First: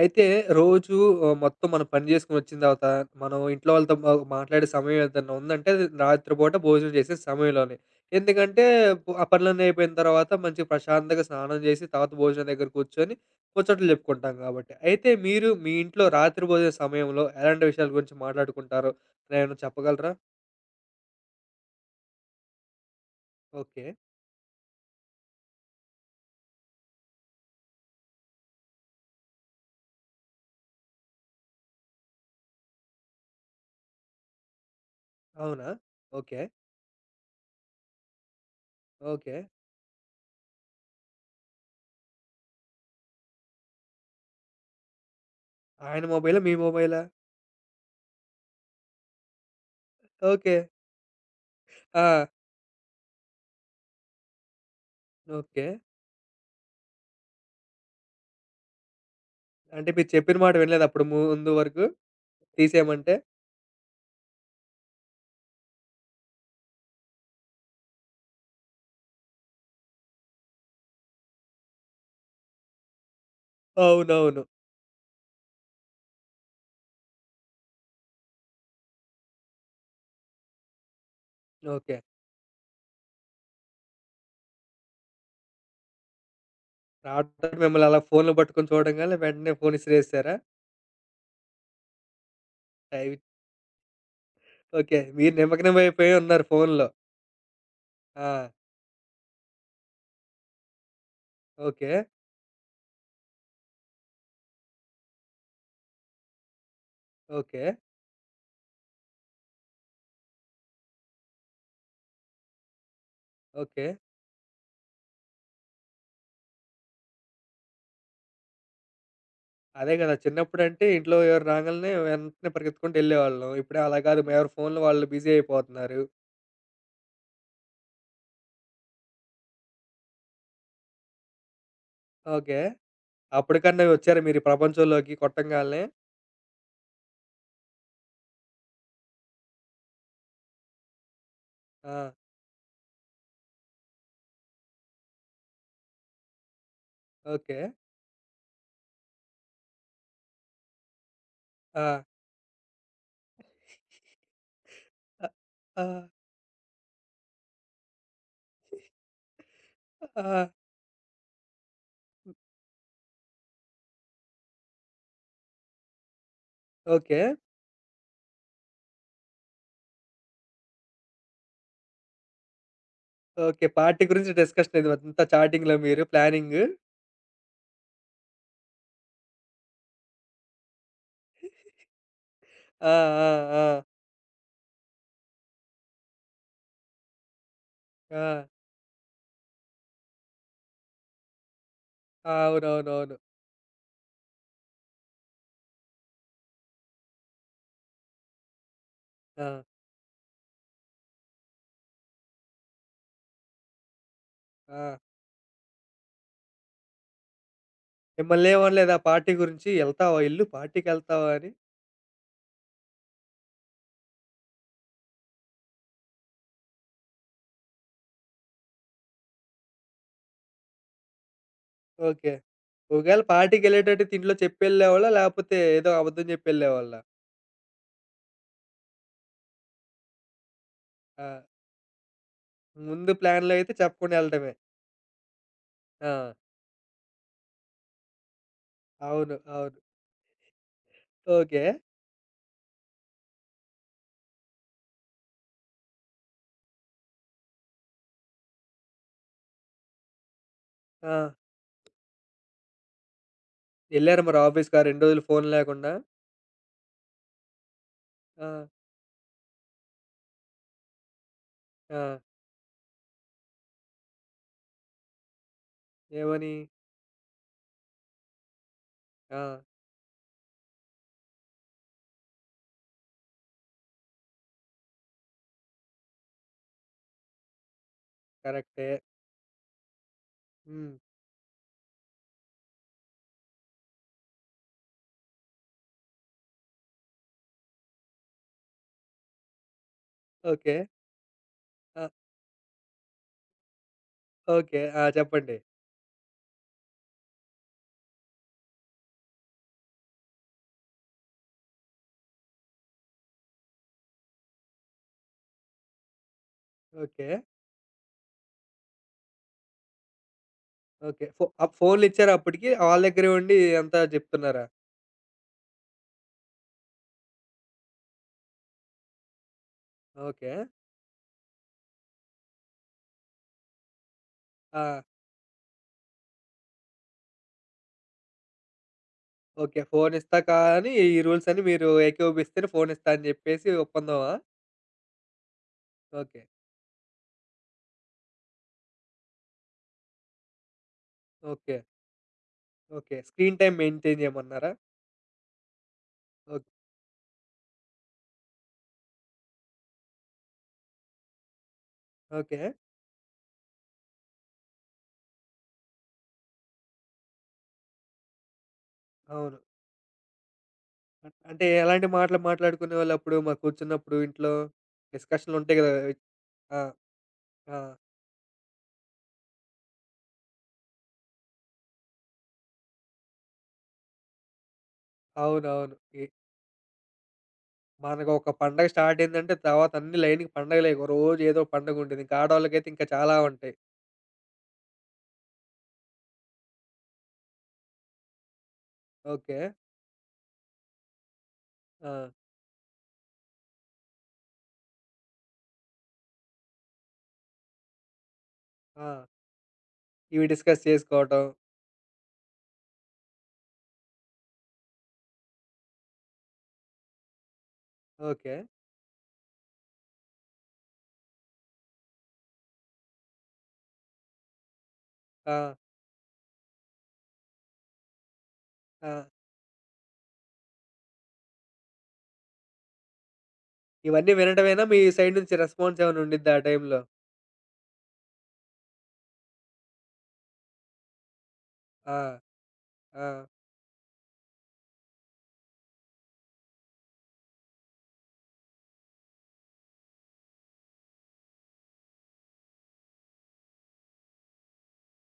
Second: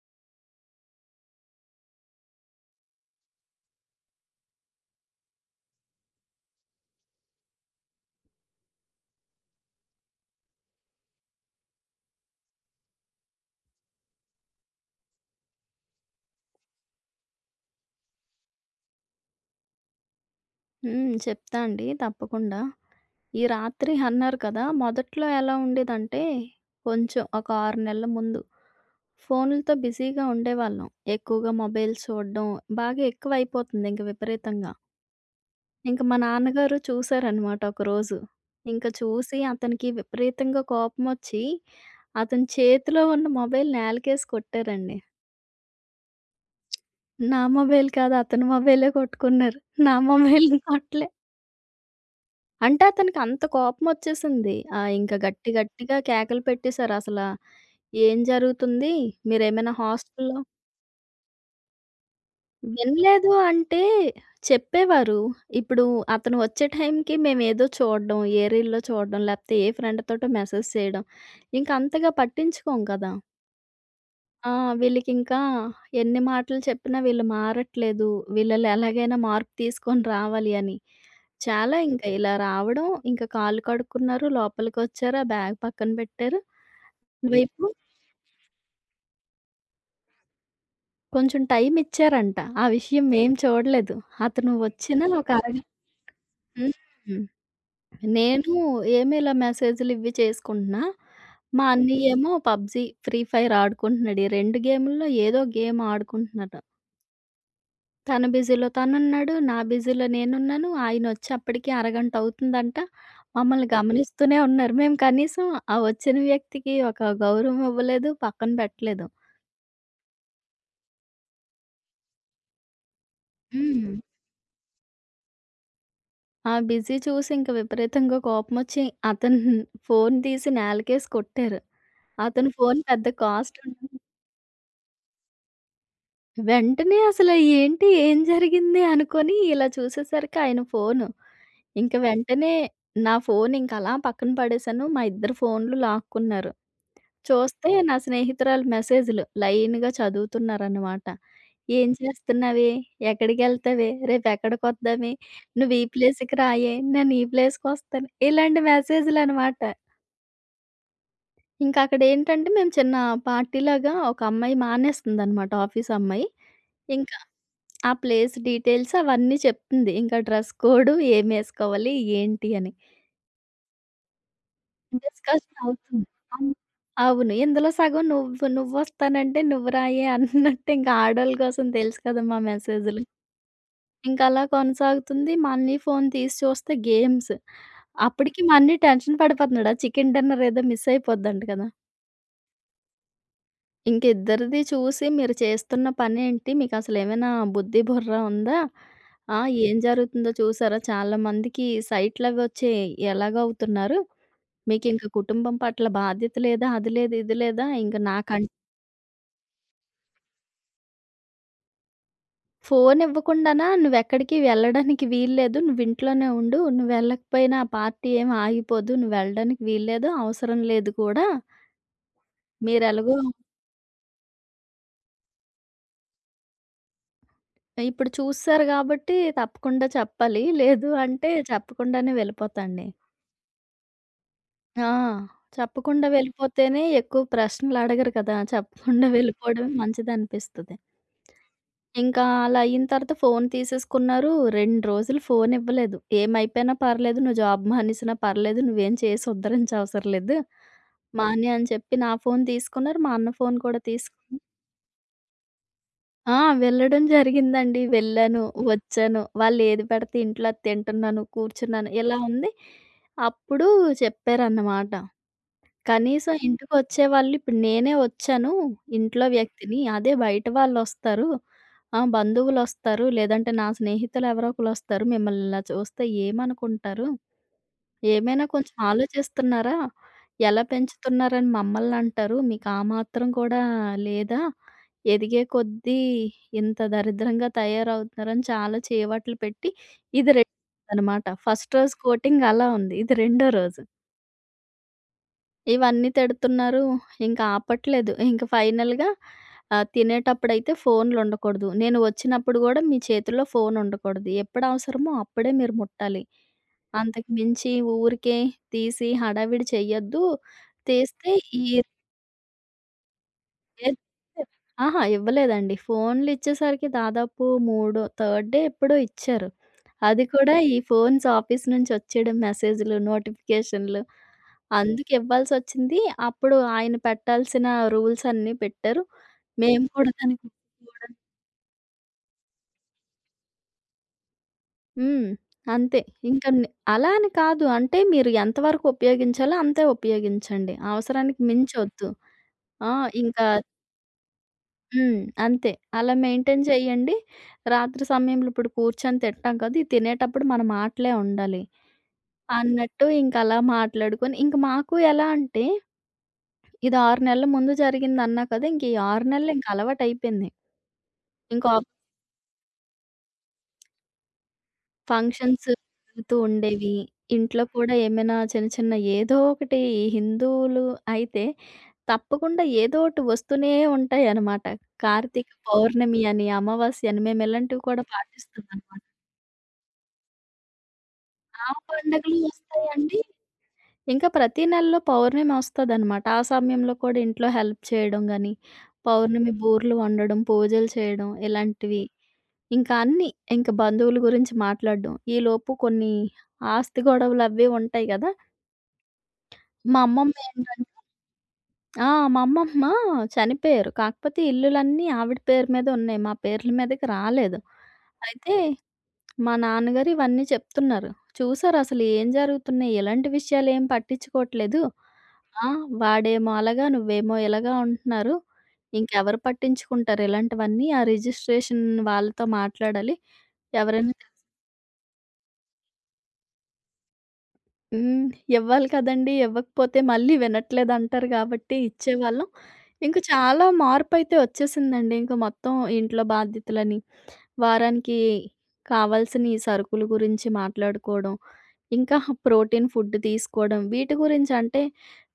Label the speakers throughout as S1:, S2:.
S1: అయితే రోజు మొత్తం మనం పని జేసుకొని వచ్చిన తర్వాత, మనం ఇంట్లో వాళ్ళతో మాట్లాడే సమయం ఏదన్నా ఉందంటే, అది రాత్రిపూట భోజనం చేసే సమయంలోనే. ఎందుకంటే, ఆ పనులన్నీ అయిపోయిన తర్వాత మంచిగా ప్రశాంతంగా స్నానం జేసి, తర్వాత భోజనం దగ్గర కూర్చొని, ముచ్చట్లు జెప్పుకుంటాం గాబట్టి. అయితే మీరు మీ ఇంట్లో రాత్రి భోజన సమయంలో ఎలాంటి విషయాల గురించి మాట్లాడుకుంటారో ఏమైనా చెప్పగలరా?
S2: చెప్తా అండి తప్పకుండా. ఈ
S1: ఓకే.
S2: రాత్రి అన్నారు కదా! మొదట్లో ఎలా ఉండేదంటే, కొంచెం ఒక 6 నెలల ముందు ఫోనులతో బిజీగా ఉండేవాళ్ళం. ఎక్కువగా మొబైల్స్ చూడడం బాగా ఎక్కువైపోతుంది ఇంక విపరీతంగా.
S1: అవునా?
S2: ఇంక మా
S1: ఓకే.
S2: నాన్నగారు చూసారనమాట ఒకరోజు. ఇంక
S1: ఓకే.
S2: చూసి అతనికి విపరీతంగా కోపమొచ్చి, అతని చేతిలో ఉన్న మొబైల్ నేలకేసి కొట్టారండి.
S1: ఆయన మొబైలా? మీ మొబైలా?
S2: నా మొబైల్ కాదు అతని మొబైలే కొట్టుకున్నారు. నా
S1: ఓకే.
S2: మొబైల్‌ని కొట్టలే.
S1: ఆ!
S2: అంటే అతనికి అంత కోపమొచ్చేసింది. ఇంకా గట్టి
S1: ఓకే.
S2: గట్టిగా కేకలు పెట్టేశారు అసల. "ఏం జరుగుతుంది? మీరేమైనా
S1: అంటే మీరు చెప్పిన
S2: హాస్టల్‌లో"
S1: మాట వినలేదా అప్పుడు ముందు వరకు? తీసేయమంటే?
S2: వినలేదు అంటే చెప్పేవారు. ఇప్పుడు అతను వచ్చే టైంకి మేమేదో చూడడం, ఏ రీల్‌లో చూడడం, లేకపోతే ఏ ఫ్రెండ్ తోటో మెసేజ్ చేయడం. ఇంక అంతగా పట్టించుకోం కదా!
S1: అవునవును.
S2: ఆ! వీళ్ళకింకా ఎన్ని మాటలు చెప్పినా వీళ్ళు మారట్లేదు. వీళ్ళలో ఎలాగైనా మార్పు తీసుకొని రావాలి అని. చాలా
S1: ఓకే.
S2: ఇంకా ఇలా రావడం, ఇంకా కాళ్ళు కడుక్కున్నారు, లోపలికొచ్చారు, ఆ బ్యాగ్ పక్కన పెట్టారు.
S1: రావట్లేదు
S2: వైపు
S1: మిమ్మల్ని అలా ఫోన్‌లు పట్టుకొని చూడంగాల్నే వెంటనే ఫోన్ ఇసిరేసారా?
S2: కొంచెం టైం ఇచ్చారంట. ఆ విషయం
S1: అయి
S2: మేం చూడలేదు. అతను
S1: ఓకే.
S2: వచ్చిన ఒక
S1: మీరు
S2: అరగ
S1: నిమగ్నమైపోయి ఉన్నారు ఫోన్‌లో.
S2: హ్మ్.
S1: ఆ!
S2: నేను ఏమి ఇలా మెసేజ్‌లు ఇవి చేసుకుంటున్నా. మా
S1: ఓకే.
S2: అన్నయ్యేమో పబ్‌జీ, ఫ్రీ ఫైర్ ఆడుకుంటున్నాడు. ఈ 2 గేముల్లో ఏదో గేమ్ ఆడుకుంటున్నాడు.
S1: ఓకే.
S2: తన బిజీలో తనున్నాడు. నా బిజీలో నేనున్నాను. ఆయనొచ్చి అప్పటికి అరగంట అవుతుందంట. మమ్మల్ని ఓకే.
S1: ఓకే.
S2: గమనిస్తూనే ఉన్నారు. మేము కనీసం ఆ వచ్చిన వ్యక్తికి ఒక గౌరవం ఇవ్వలేదు, పక్కన పెట్టలేదు.
S1: అదే గదా! చిన్నప్పుడంటే ఇంట్లో ఎవరు రాంగాల్నే వెంటనే పరిగెత్తుకుంటూ ఎళ్ళేవాళ్ళం. ఇప్పుడు
S2: హ్మ్.
S1: అలా గాదు. ఎవరి ఫోన్‌లో వాళ్ళు బిజీ అయిపోతున్నారు.
S2: ఆ బిజీ చూసి ఇంక విపరీతంగా కోపమొచ్చి అతను ఫోను తీసి నేలకేసి కొట్టారు. అతని
S1: ఓకే.
S2: ఫోను పెద్ద కాస్ట్
S1: అప్పటికన్నా
S2: ఉండదు.
S1: వచ్చారా మీరు ఈ ప్రపంచంలోకి కొట్టంగాల్నే?
S2: వెంటనే అసలు ఏంటి? ఏం జరిగింది? అనుకోని ఇలా చూసేసరికి ఆయన ఫోను. ఇంక
S1: ఆ!
S2: వెంటనే నా ఫోను ఇంకలా పక్కన పడేసాను. మా ఇద్దరి ఫోనులు లాక్కున్నారు.
S1: ఓకే.
S2: చూస్తే నా స్నేహితురాలు మెసేజులు లైన్‌గా చదువుతున్నారనమాట.
S1: ఆ!
S2: "ఏం చేస్తున్నావే? ఎక్కడికెళ్తావే? రేపెక్కడికొద్దామే?
S1: అ
S2: నువ్వు ఈ
S1: ఆ!
S2: ప్లేస్‌కి రాయే, నేను ఈ ప్లేస్‌కొస్తాను." ఇలాంటి మెసేజులనమాట.
S1: ఆ!
S2: ఇంకక్కడేంటంటే మేము చిన్న పార్టీలాగా ఒక అమ్మాయి మానేస్తుందనమాట ఆఫీస్ అమ్మాయి. ఇంకా
S1: ఓకే.
S2: ఆ ప్లేస్ డీటెయిల్స్ అవన్నీ చెప్తుంది. ఇంకా డ్రెస్ కోడ్ ఏమేసుకోవాలి ఏంటి అని.
S1: ఓకే. పార్టీ గురించి డిస్కషన్ ఇది అంతా
S2: డిస్కషన్
S1: చాటింగ్‌లో మీరు
S2: అవుతుంది. అవును.
S1: ప్లానింగు.
S2: అవును. ఇందులో సగం నువ్వొస్తానంటే నువ్వు రాయే అన్నట్టు ఇంక ఆడోళ్ళ కోసం తెలుసు కదా మా
S1: ఆ!
S2: మెసేజులు.
S1: ఆ! ఆ!
S2: ఇంకలా కొనసాగుతుంది. మళ్ళీ ఫోన్ తీసి చూస్తే గేమ్స్.
S1: ఆ!
S2: అప్పటికి మళ్ళీ టెన్షన్ పడిపోతున్నాడు. ఆ చికెన్ డిన్నర్ ఏదో మిస్ అయిపోద్దంట కదా!
S1: ఆ! అవునవునవును.
S2: ఇంక ఇద్దరిది చూసి మీరు చేస్తున్న పనేంటి? మీకసలేమైనా బుద్ధి, బుర్ర ఉందా? ఆ!
S1: ఆ!
S2: ఏం జరుగుతుందో చూసారా? చాలా మందికి సైట్‌లవి వచ్చి ఎలాగవుతున్నారు?
S1: ఆ!
S2: మీకింక కుటుంబం పట్ల బాధ్యత లేదా, అది లేదు, ఇది లేదా, ఇంక నాకన్
S1: మిమ్మల్నేమనలేదా పార్టీ గురించి? "ఎళ్తావా ఎల్లు పార్టీకెళ్తావా" అని?
S2: ఫోను ఇవ్వకుండానా నువ్వెక్కడికి వెళ్ళడానికి వీల్లేదు, నువ్వింట్లోనే ఉండు, నువ్వెళ్ళకపోయినా ఆ పార్టీ ఏమి ఆగిపోదు, నువ్వెళ్ళడానికి వీల్లేదు, అవసరం లేదు కూడా.
S1: ఓకే.
S2: మీరెలాగో
S1: ఒకవేళ పార్టీకెళ్ళేటట్టు ఇంట్లో చెప్పెళ్ళేవాళ్ళా? లేపోతే ఏదో అబద్ధం చెప్పెళ్ళేవాళ్ళా?
S2: ఇప్పుడు చూసేశారు గాబట్టి తప్పకుండా చెప్పాలి, లేదు
S1: ఆ!
S2: అంటే చెప్పకుండానే వెళ్ళిపోతాండి.
S1: ముందు ప్లాన్‌లో అయితే చెప్పకుండా ఎళ్ళడమే.
S2: ఆ! చెప్పకుండా
S1: ఆ!
S2: వెళ్ళిపోతేనే ఎక్కువ ప్రశ్నలడగరు కదా! చెప్పకుండా
S1: అవును.
S2: వెళ్ళిపోవడమే
S1: అవును.
S2: మంచిదనిపిస్తది.
S1: ఓకే.
S2: ఇంకా అలా అయిన తర్వాత ఫోను తీసేసుకున్నారు. 2 రోజులు ఫోనివ్వలేదు. ఏమైపోయినా పర్లేదు, నువ్వు జాబ్ మానేసినా పర్లేదు, నువ్వేం చేసి ఉద్ధరించవసరం లేదు.
S1: ఆ!
S2: మానేయి అని చెప్పి నా ఫోను తీసుకున్నారు. మా అన్న ఫోను కూడా
S1: ఎళ్లారా మరి
S2: తీసుకుని
S1: ఆఫీస్‌కి ఆ 2 రోజులు ఫోన్ లేకుండా?
S2: ఆ! వెళ్ళడం జరిగిందండి. వెళ్ళాను,
S1: ఆ!
S2: వచ్చాను. వాళ్ళేది పెడితే ఇంట్లో అది తింటున్నాను, కూర్చున్నాను
S1: ఆ!
S2: ఇలా ఉంది. అప్పుడు చెప్పారన్నమాట. కనీసం
S1: ఏమని?
S2: ఇంటికొచ్చేవాళ్ళు ఇప్పుడు నేనే వచ్చాను ఇంట్లో
S1: ఆ!
S2: వ్యక్తిని. అదే బయట వాళ్ళొస్తారు. ఆ! బంధువులొస్తారు. లేదంటే నా స్నేహితులు ఎవరో ఒకళ్ళొస్తారు. మిమ్మల్ని ఇలా చూస్తే ఏమనుకుంటారు? ఏమైనా కొంచెం
S1: కరెక్టే.
S2: ఆలోచిస్తున్నారా? ఎలా
S1: హ్మ్.
S2: పెంచుతున్నారని మమ్మల్నంటారు. మీకు ఆ మాత్రం కూడా లేదా? ఎదిగే కొద్దీ ఇంత దరిద్రంగా తయారవుతున్నారని చాలా చీవాట్లు పెట్టి ఇది
S1: ఓకే.
S2: రెండోదనమాట. ఫస్ట్ రోజు
S1: ఆ!
S2: కోటింగ్ అలా ఉంది. ఇది రెండో రోజు.
S1: ఓకే. ఆ! చెప్పండి.
S2: ఇవన్నీ తిడుతున్నారు. ఇంక ఆపట్లేదు. ఇంక ఫైనల్‌గా తినేటప్పుడైతే ఫోన్‌లుండకూడదు. నేను వచ్చినప్పుడు గూడా మీ చేతుల్లో ఫోనుండకూడదు. ఎప్పుడు అవసరమో అప్పుడే మీరు ముట్టాలి.
S1: ఓకే.
S2: అంతకు మించి ఊరికే తీసి హడావిడి చెయ్యొద్దు.
S1: ఓకే.
S2: తీస్తే
S1: ఫో
S2: ఈ
S1: అప్ ఫోన్‌లిచ్చారా అప్పటికి? వాళ్ళ దగ్గరే ఉండి
S2: ఏది
S1: అంతా జెప్తున్నారా?
S2: అహా! ఇవ్వలేదండి. ఫోన్‌లు ఇచ్చేసరికి దాదాపు మూడో థర్డ్ డే ఎప్పుడో ఇచ్చారు. అది
S1: ఓకే.
S2: కూడా ఈ ఫోన్స్ ఆఫీస్ నుంచి వచ్చేయడం మెసేజ్‌లు, నోటిఫికేషన్‌లు
S1: ఆ!
S2: అందుకు ఇవ్వాల్సొచ్చింది. అప్పుడు ఆయన పెట్టాల్సిన రూల్స్ అన్నీ పెట్టారు.
S1: ఓకే.
S2: మేము కూడా
S1: ఫోనిస్తా
S2: దానికి
S1: కానీ
S2: ఒప్పుకోవడం
S1: ఈ రూల్స్ అన్ని మీరు ఏకోపిస్తేనే ఫోనిస్తా అని జెప్పేసి ఒప్పందమా?
S2: హ్మ్. అంతే.
S1: ఓకే.
S2: ఇంక నే అలా అని కాదు. అంటే మీరు ఎంతవరకు ఉపయోగించాలో అంతే ఉపయోగించండి. అవసరానికి
S1: ఓకే.
S2: మించొద్దు. ఆ!
S1: ఓకే.
S2: ఇంకా
S1: స్క్రీన్ టైమ్ మెయింటైన్ జేయమన్నారా?
S2: హ్మ్. అంతే. అలా మెయింటైన్
S1: ఓక్
S2: చేయండి. రాత్రి సమయంలో ఇప్పుడు కూర్చొని తింటాం కదా! ఇది తినేటప్పుడు మన మాటలే ఉండాలి
S1: ఓకే.
S2: అన్నట్టు ఇంకలా మాట్లాడుకొని ఇంక మాకు ఎలా అంటే ఇది 6 నెలల ముందు జరిగిందన్నా కదా! ఇంక ఈ 6 నెలలు
S1: అవును.
S2: ఇంక అలవాటయిపోయింది. ఇంక
S1: అంటే
S2: ఆఫ్
S1: ఎలాంటి మాటలు మాట్లాడుకునేవాళ్ళప్పుడు? మరి కూర్చున్నప్పుడు ఇంట్లో
S2: ఫంక్షన్స్
S1: డిస్కషన్‌లుంటాయి గదా!
S2: జరుగుతూ
S1: ఆ!
S2: ఉండేవి. ఇంట్లో
S1: ఆ!
S2: కూడా ఏమైనా చిన్న చిన్న ఏదో ఒకటి ఈ హిందువులు అయితే తప్పకుండా ఏదో ఒకటి వస్తూనే ఉంటాయన్నమాట. కార్తీక
S1: అవునవును.
S2: పౌర్ణమి
S1: ఎ
S2: అని, అమావాస్య అని మేము ఇలాంటివి కూడా
S1: మనకొక
S2: పాటిస్తున్నాం.
S1: పండగ స్టార్ట్ అయిందంటే తర్వాత అన్ని లైన్‌కి పండగలే. ఒక రోజు ఏదో
S2: ఆ
S1: పండగ ఉంటది.
S2: పండగలు
S1: ఇంకా ఆడోళ్ళకైతే ఇంకా
S2: వస్తాయండి?
S1: చాలా ఉంటాయి.
S2: ఇంకా ప్రతి నెలలో పౌర్ణమి వస్తదనమాట. ఆ సమయంలో కూడా ఇంట్లో హెల్ప్ చేయడం గాని, పౌర్ణమి
S1: ఓకే.
S2: బూరెలు వండడం, పూజలు చేయడం ఇలాంటివి.
S1: ఆ!
S2: ఇంకా అన్నీ. ఇంక బంధువుల గురించి మాట్లాడడం. ఈలోపు కొన్ని ఆస్తి గొడవలు అవి ఉంటాయి గదా!
S1: ఆ!
S2: మా అమ్మమ్మ
S1: ఇవి డిస్కస్
S2: ఏంటంటే
S1: చేసుకోవటం.
S2: ఆ! మా అమ్మమ్మ చనిపోయారు. కాకపోతే ఇల్లులన్నీ ఆవిడ పేరు మీద ఉన్నాయి. మా పేర్ల మీదకి రాలేదు. అయితే
S1: ఓకే.
S2: మా నాన్నగారు ఇవన్నీ చెప్తున్నారు. చూసారసలు ఏం జరుగుతున్నాయి? ఎలాంటి విషయాలేం పట్టించుకోవట్లేదు.
S1: ఆ!
S2: ఆ! వాడేమో అలాగా, నువ్వేమో ఇలాగా అంటున్నారు.
S1: ఆ!
S2: ఇంకెవరు పట్టించుకుంటారు ఇలాంటివన్నీ? ఆ రిజిస్ట్రేషన్ వాళ్ళతో మాట్లాడాలి. ఎవరైనా తె
S1: ఇవన్నీ వినటమేనా మీ సైడ్ నుంచి రెస్పాన్స్ ఏమైనా ఉండిద్దా ఆ టైంలో?
S2: హ్మ్. ఇవ్వాలి కదండీ! ఇవ్వకపోతే మళ్ళీ వినట్లేదంటారు కాబట్టి
S1: ఆ!
S2: ఇచ్చేవాళ్ళం. ఇంక
S1: ఆ!
S2: చాలా మార్పయితే వచ్చేసిందండి. ఇంక మొత్తం ఇంట్లో బాధ్యతలని వారానికి కావాల్సిన ఈ సరుకుల గురించి మాట్లాడుకోవడం, ఇంకా ప్రోటీన్ ఫుడ్ తీసుకోవడం, వీటి గురించి అంటే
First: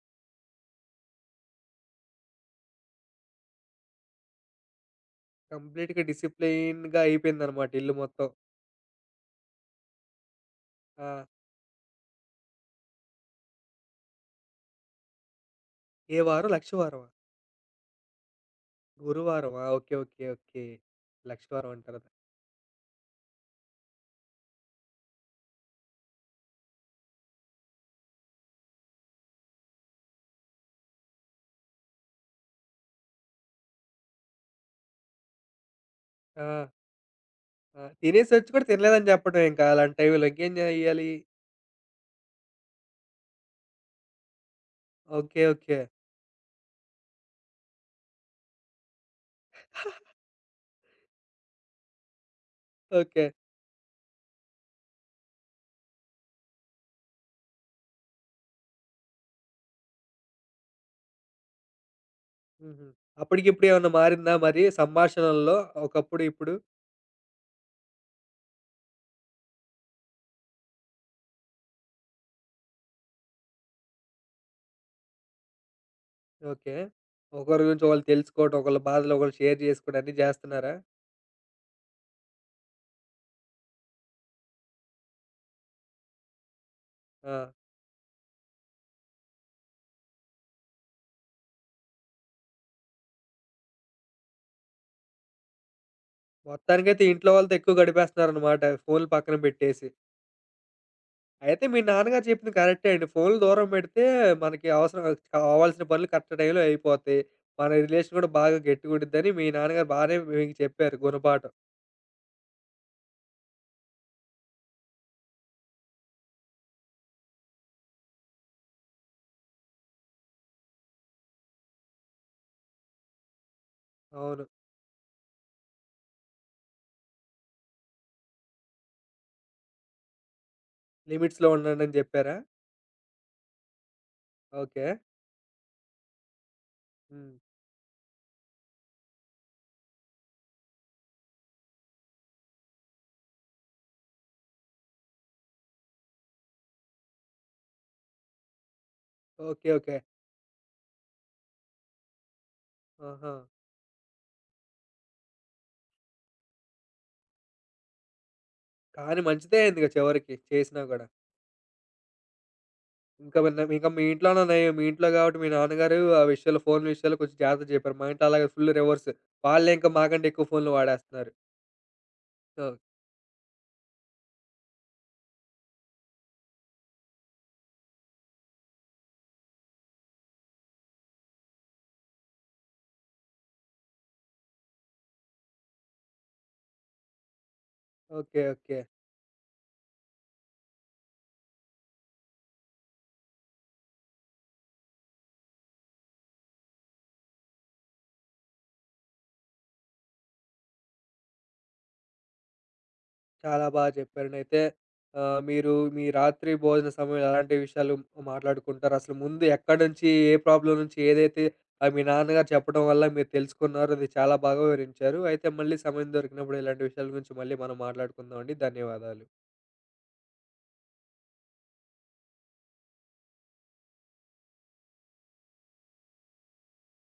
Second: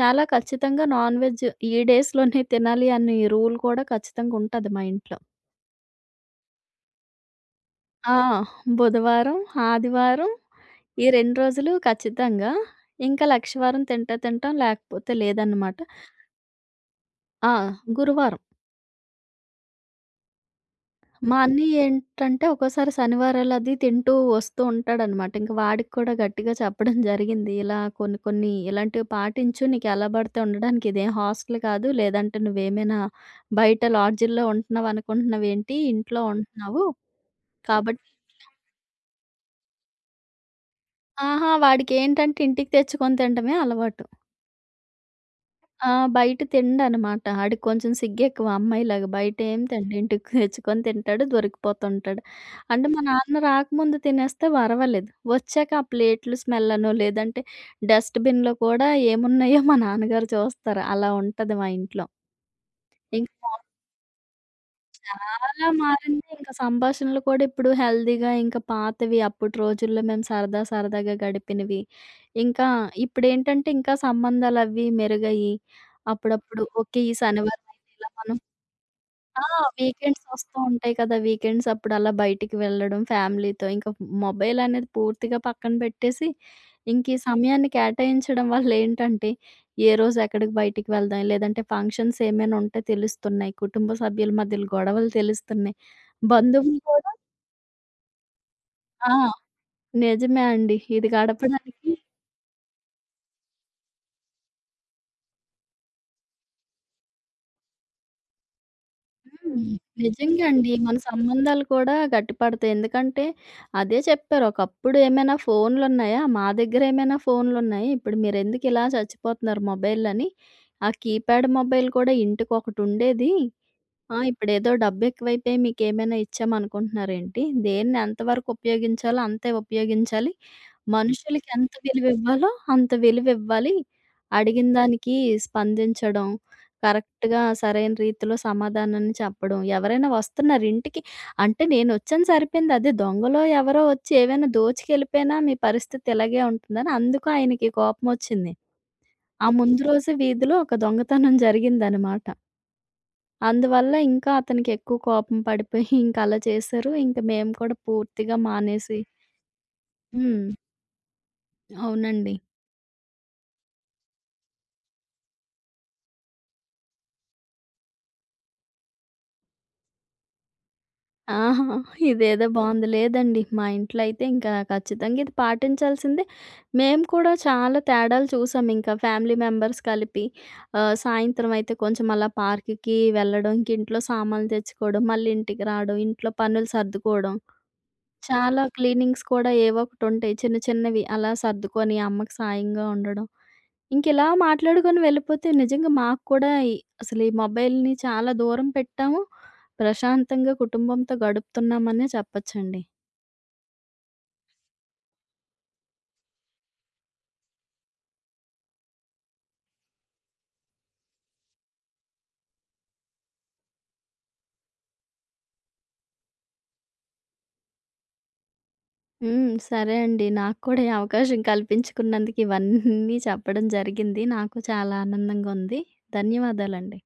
S2: చాలా ఖచ్చితంగా నాన్‌వెజ్ ఈ డేస్‌లోనే తినాలి అనే రూల్ కూడా ఖచ్చితంగా ఉంటది మా ఇంట్లో.
S1: కంప్లీట్‌గా డిసిప్లైన్‌గా అయిపోయిందనమాట ఇల్లు
S2: ఆ!
S1: మొత్తం.
S2: బుధవారం, ఆదివారం ఈ
S1: ఆ!
S2: 2 రోజులు ఖచ్చితంగా. ఇంకా లక్షవారం తింటే తింటాం లేకపోతే లేదన్నమాట.
S1: ఏ వారం? లక్షవారమా?
S2: ఆ! గురువారం.
S1: గురువారమా? ఓకే. ఓకే. ఓకే.
S2: మా
S1: లక్షవారం
S2: అన్నయ్య
S1: అంటారు.
S2: ఏంటంటే ఒక్కోసారి శనివారాలది తింటూ వస్తూ ఉంటాడనమాట. ఇంక వాడికి కూడా గట్టిగా చెప్పడం జరిగింది. ఇలా కొన్ని కొన్ని ఇలాంటివి పాటించు. నీకెలా పడితే ఉండడానికి ఇదేం హాస్టల్ కాదు. లేదంటే నువ్వేమైనా బయట లాడ్జిల్లో ఉంటున్నావనుకుంటున్నావేంటి? ఇంట్లో
S1: ఆ!
S2: ఉంటున్నావు.
S1: ఆ!
S2: కాబట్టి
S1: తినేసొచ్చి కూడా తినలేదని చెప్పడం ఇంకా అలాంటి టైంలో ఇంకేం జేయాలి?
S2: ఆహా! వాడికేంటంటే ఇంటికి తెచ్చుకొని తినడమే అలవాటు.
S1: ఓకే. ఓకే.
S2: ఆ! బయట తినడనమాట. ఆడికి కొంచెం సిగ్గెక్కువ అమ్మాయిలాగా. బయటేం తినడు. ఇంటికి తెచ్చుకొని తింటాడు, దొరికిపోతుంటాడు. అంటే మా
S1: ఓకే.
S2: నాన్న రాకముందు తినేస్తే పర్వాలేదు. వచ్చాక ఆ ప్లేట్లు స్మెల్లనో, లేదంటే డస్ట్‌బిన్‌లో కూడా ఏమున్నాయో మా నాన్నగారు చూస్తారు. అలా ఉంటది మా ఇంట్లో.
S1: హుహు.
S2: ఇంక మా
S1: అప్పటికిప్పుడు ఏమన్నా మారిందా మరి సంభాషణల్లో?
S2: చాలా
S1: ఒకప్పుడు
S2: మారింది. ఇంక
S1: ఇప్పుడు?
S2: సంభాషణలు కూడా ఇప్పుడు హెల్తీగా ఇంకా పాతవి అప్పటి రోజుల్లో మేము సరదా సరదాగా గడిపినవి. ఇంకా ఇప్పుడేంటంటే ఇంకా సంబంధాలవి మెరుగయ్యి అప్పుడప్పుడు
S1: ఓకే.
S2: ఓకే. ఈ
S1: ఒకరి
S2: శనివారం
S1: గురించి
S2: అయితే
S1: ఒకళ్ళు
S2: ఇలా మనం
S1: తెలుసుకోవటం, ఒకళ్ళ బాధలు ఒకళ్ళు
S2: ఆ!
S1: షేర్ చేసుకోవడం అన్నీ
S2: వీకెండ్స్ వస్తూ
S1: చేస్తున్నారా?
S2: ఉంటాయి కదా! వీకెండ్స్ అప్పుడు అలా బయటికి వెళ్ళడం ఫ్యామిలీతో, ఇంకా మొబైల్ అనేది పూర్తిగా పక్కన పెట్టేసి, ఇంక ఈ
S1: ఆ!
S2: సమయాన్ని కేటాయించడం వల్ల ఏంటంటే, ఏ రోజు ఎక్కడికి బయటికి వెళ్దాం, లేదంటే ఫంక్షన్స్ ఏమైనా ఉంటే తెలుస్తున్నాయి. కుటుంబ సభ్యుల మధ్యలో గొడవలు తెలుస్తున్నాయి. బంధువులు
S1: మొత్తానికైతే
S2: కూడా
S1: ఇంట్లో వాళ్ళతో ఎక్కువ గడిపేస్తున్నారనమాట ఫోన్‌లు
S2: ఆ!
S1: పక్కన పెట్టేసి.
S2: నిజమే అండి. ఇది
S1: అయితే మీ
S2: గడపడానికి
S1: నాన్నగారు చెప్పింది కరెక్టే అండి. ఫోన్‌లు దూరం పెడితే మనకి అవసరం కావాల్సిన పనులు కరెక్ట్ టైంలో అయిపోతాయి. మన రిలేషన్ కూడా బాగా గట్టిగుండిద్దని మీ
S2: హ్మ్.
S1: నాన్నగారు బానే
S2: నిజంగా
S1: మీకు
S2: అండి. మన
S1: చెప్పారు గుణపాఠం.
S2: సంబంధాలు కూడా గట్టిపడతాయి. ఎందుకంటే అదే చెప్పారు. ఒకప్పుడు ఏమైనా ఫోన్లున్నాయా? మా దగ్గర ఏమైనా ఫోన్లున్నాయి. ఇప్పుడు మీరెందుకిలా చచ్చిపోతున్నారు మొబైల్‌లని. ఆ కీప్యాడ్ మొబైల్ కూడా ఇంటికొకటుండేది ఆ!
S1: అవును.
S2: ఇప్పుడేదో డబ్బెక్కువైపోయి మీకేమైనా ఇచ్చామనుకుంటున్నారేంటి? దేన్ని ఎంతవరకు ఉపయోగించాలో అంతే ఉపయోగించాలి.
S1: లిమిట్స్‌లో
S2: మనుషులకి ఎంత
S1: ఉండండని చెప్పారా?
S2: విలువివ్వాలో అంత విలువివ్వాలి. అడిగిన
S1: ఓకే.
S2: దానికి స్పందించడం,
S1: హ్మ్.
S2: కరెక్ట్‌గా సరైన రీతిలో సమాధానాన్ని చెప్పడం. ఎవరైనా వస్తున్నారు ఇంటికి అంటే నేనొచ్చాను సరిపోయింది. అదే దొంగలో ఎవరో వచ్చి ఏవైనా దోచుకెళ్ళిపోయినా మీ పరిస్థితి ఇలాగే ఉంటుందని అందుకు ఆయనకి కోపమొచ్చింది. ఆ
S1: ఓకే.
S2: ముందు
S1: ఓకే.
S2: రోజు వీధిలో ఒక దొంగతనం జరిగిందనమాట.
S1: ఆహా!
S2: అందువల్ల ఇంకా అతనికి ఎక్కువ కోపం పడిపోయి ఇంకా అలా చేశారు. ఇంక మేము కూడా పూర్తిగా మానేసి
S1: కానీ మంచిదే అయిందిగా చివరికి
S2: హ్మ్.
S1: చేసినా గూడా.
S2: అవునండి.
S1: ఇంకా మరి ఇంకా మీ ఇంట్లోనే నయం. మీ ఇంట్లో గాబట్టి మీ నాన్నగారు ఆ విషయాలు ఫోన్ల విషయాల్లో కొంచెం జాగ్రత్త చెప్పారు. మా ఇంట్లో అలాగే ఫుల్ రివర్స్. వాళ్ళే ఇంకా మాకంటే ఎక్కువ ఫోన్లు వాడేస్తున్నారు.
S2: ఆహా! ఇదేదో
S1: ఓ
S2: బావుంది. లేదండి మా ఇంట్లో అయితే ఇంకా ఖచ్చితంగా ఇది పాటించాల్సిందే. మేము కూడా చాలా తేడాలు చూసాం ఇంకా ఫ్యామిలీ మెంబర్స్ కలిపి. సాయంత్రం అయితే కొంచెం అలా పార్క్‌కి వెళ్ళడం, ఇంక ఇంట్లో సామాన్లు తెచ్చుకోవడం, మళ్ళీ ఇంటికి రావడం, ఇంట్లో పనులు సర్దుకోవడం.
S1: ఓకే.
S2: చాలా
S1: ఓకే.
S2: క్లీనింగ్స్ కూడా ఏవో ఒకటుంటాయి చిన్న చిన్నవి అలా సర్దుకొని అమ్మకి సాయంగా ఉండడం. ఇంకిలా మాట్లాడుకొని వెళ్ళిపోతే నిజంగా మాకు కూడా ఈ అసలు ఈ మొబైల్‌ని చాలా దూరం పెట్టాము. ప్రశాంతంగా కుటుంబంతో గడుపుతున్నామనే చెప్పొచ్చండి.
S1: చాలా బాగా చెప్పారండయితే మీరు మీ రాత్రి భోజన సమయంలో ఎలాంటి విషయాలు మాట్లాడుకుంటారు? అసలు ముందు ఎక్కడి నుంచి, ఏ ప్రాబ్లమ్ నుంచి ఏదైతే మీ నాన్నగారు చెప్పడం వల్ల మీరు తెలుసుకున్నారో అది చాలా బాగా వివరించారు. అయితే మళ్ళీ సమయం దొరికినప్పుడు ఇలాంటి విషయాల గురించి మళ్ళీ మనం మాట్లాడుకుందామండి. ధన్యవాదాలు.
S2: సరే అండి. నాకు కూడా ఈ అవకాశం కల్పించుకున్నందుకు ఇవన్నీ చెప్పడం జరిగింది. నాకు చాలా ఆనందంగా ఉంది. ధన్యవాదాలండి.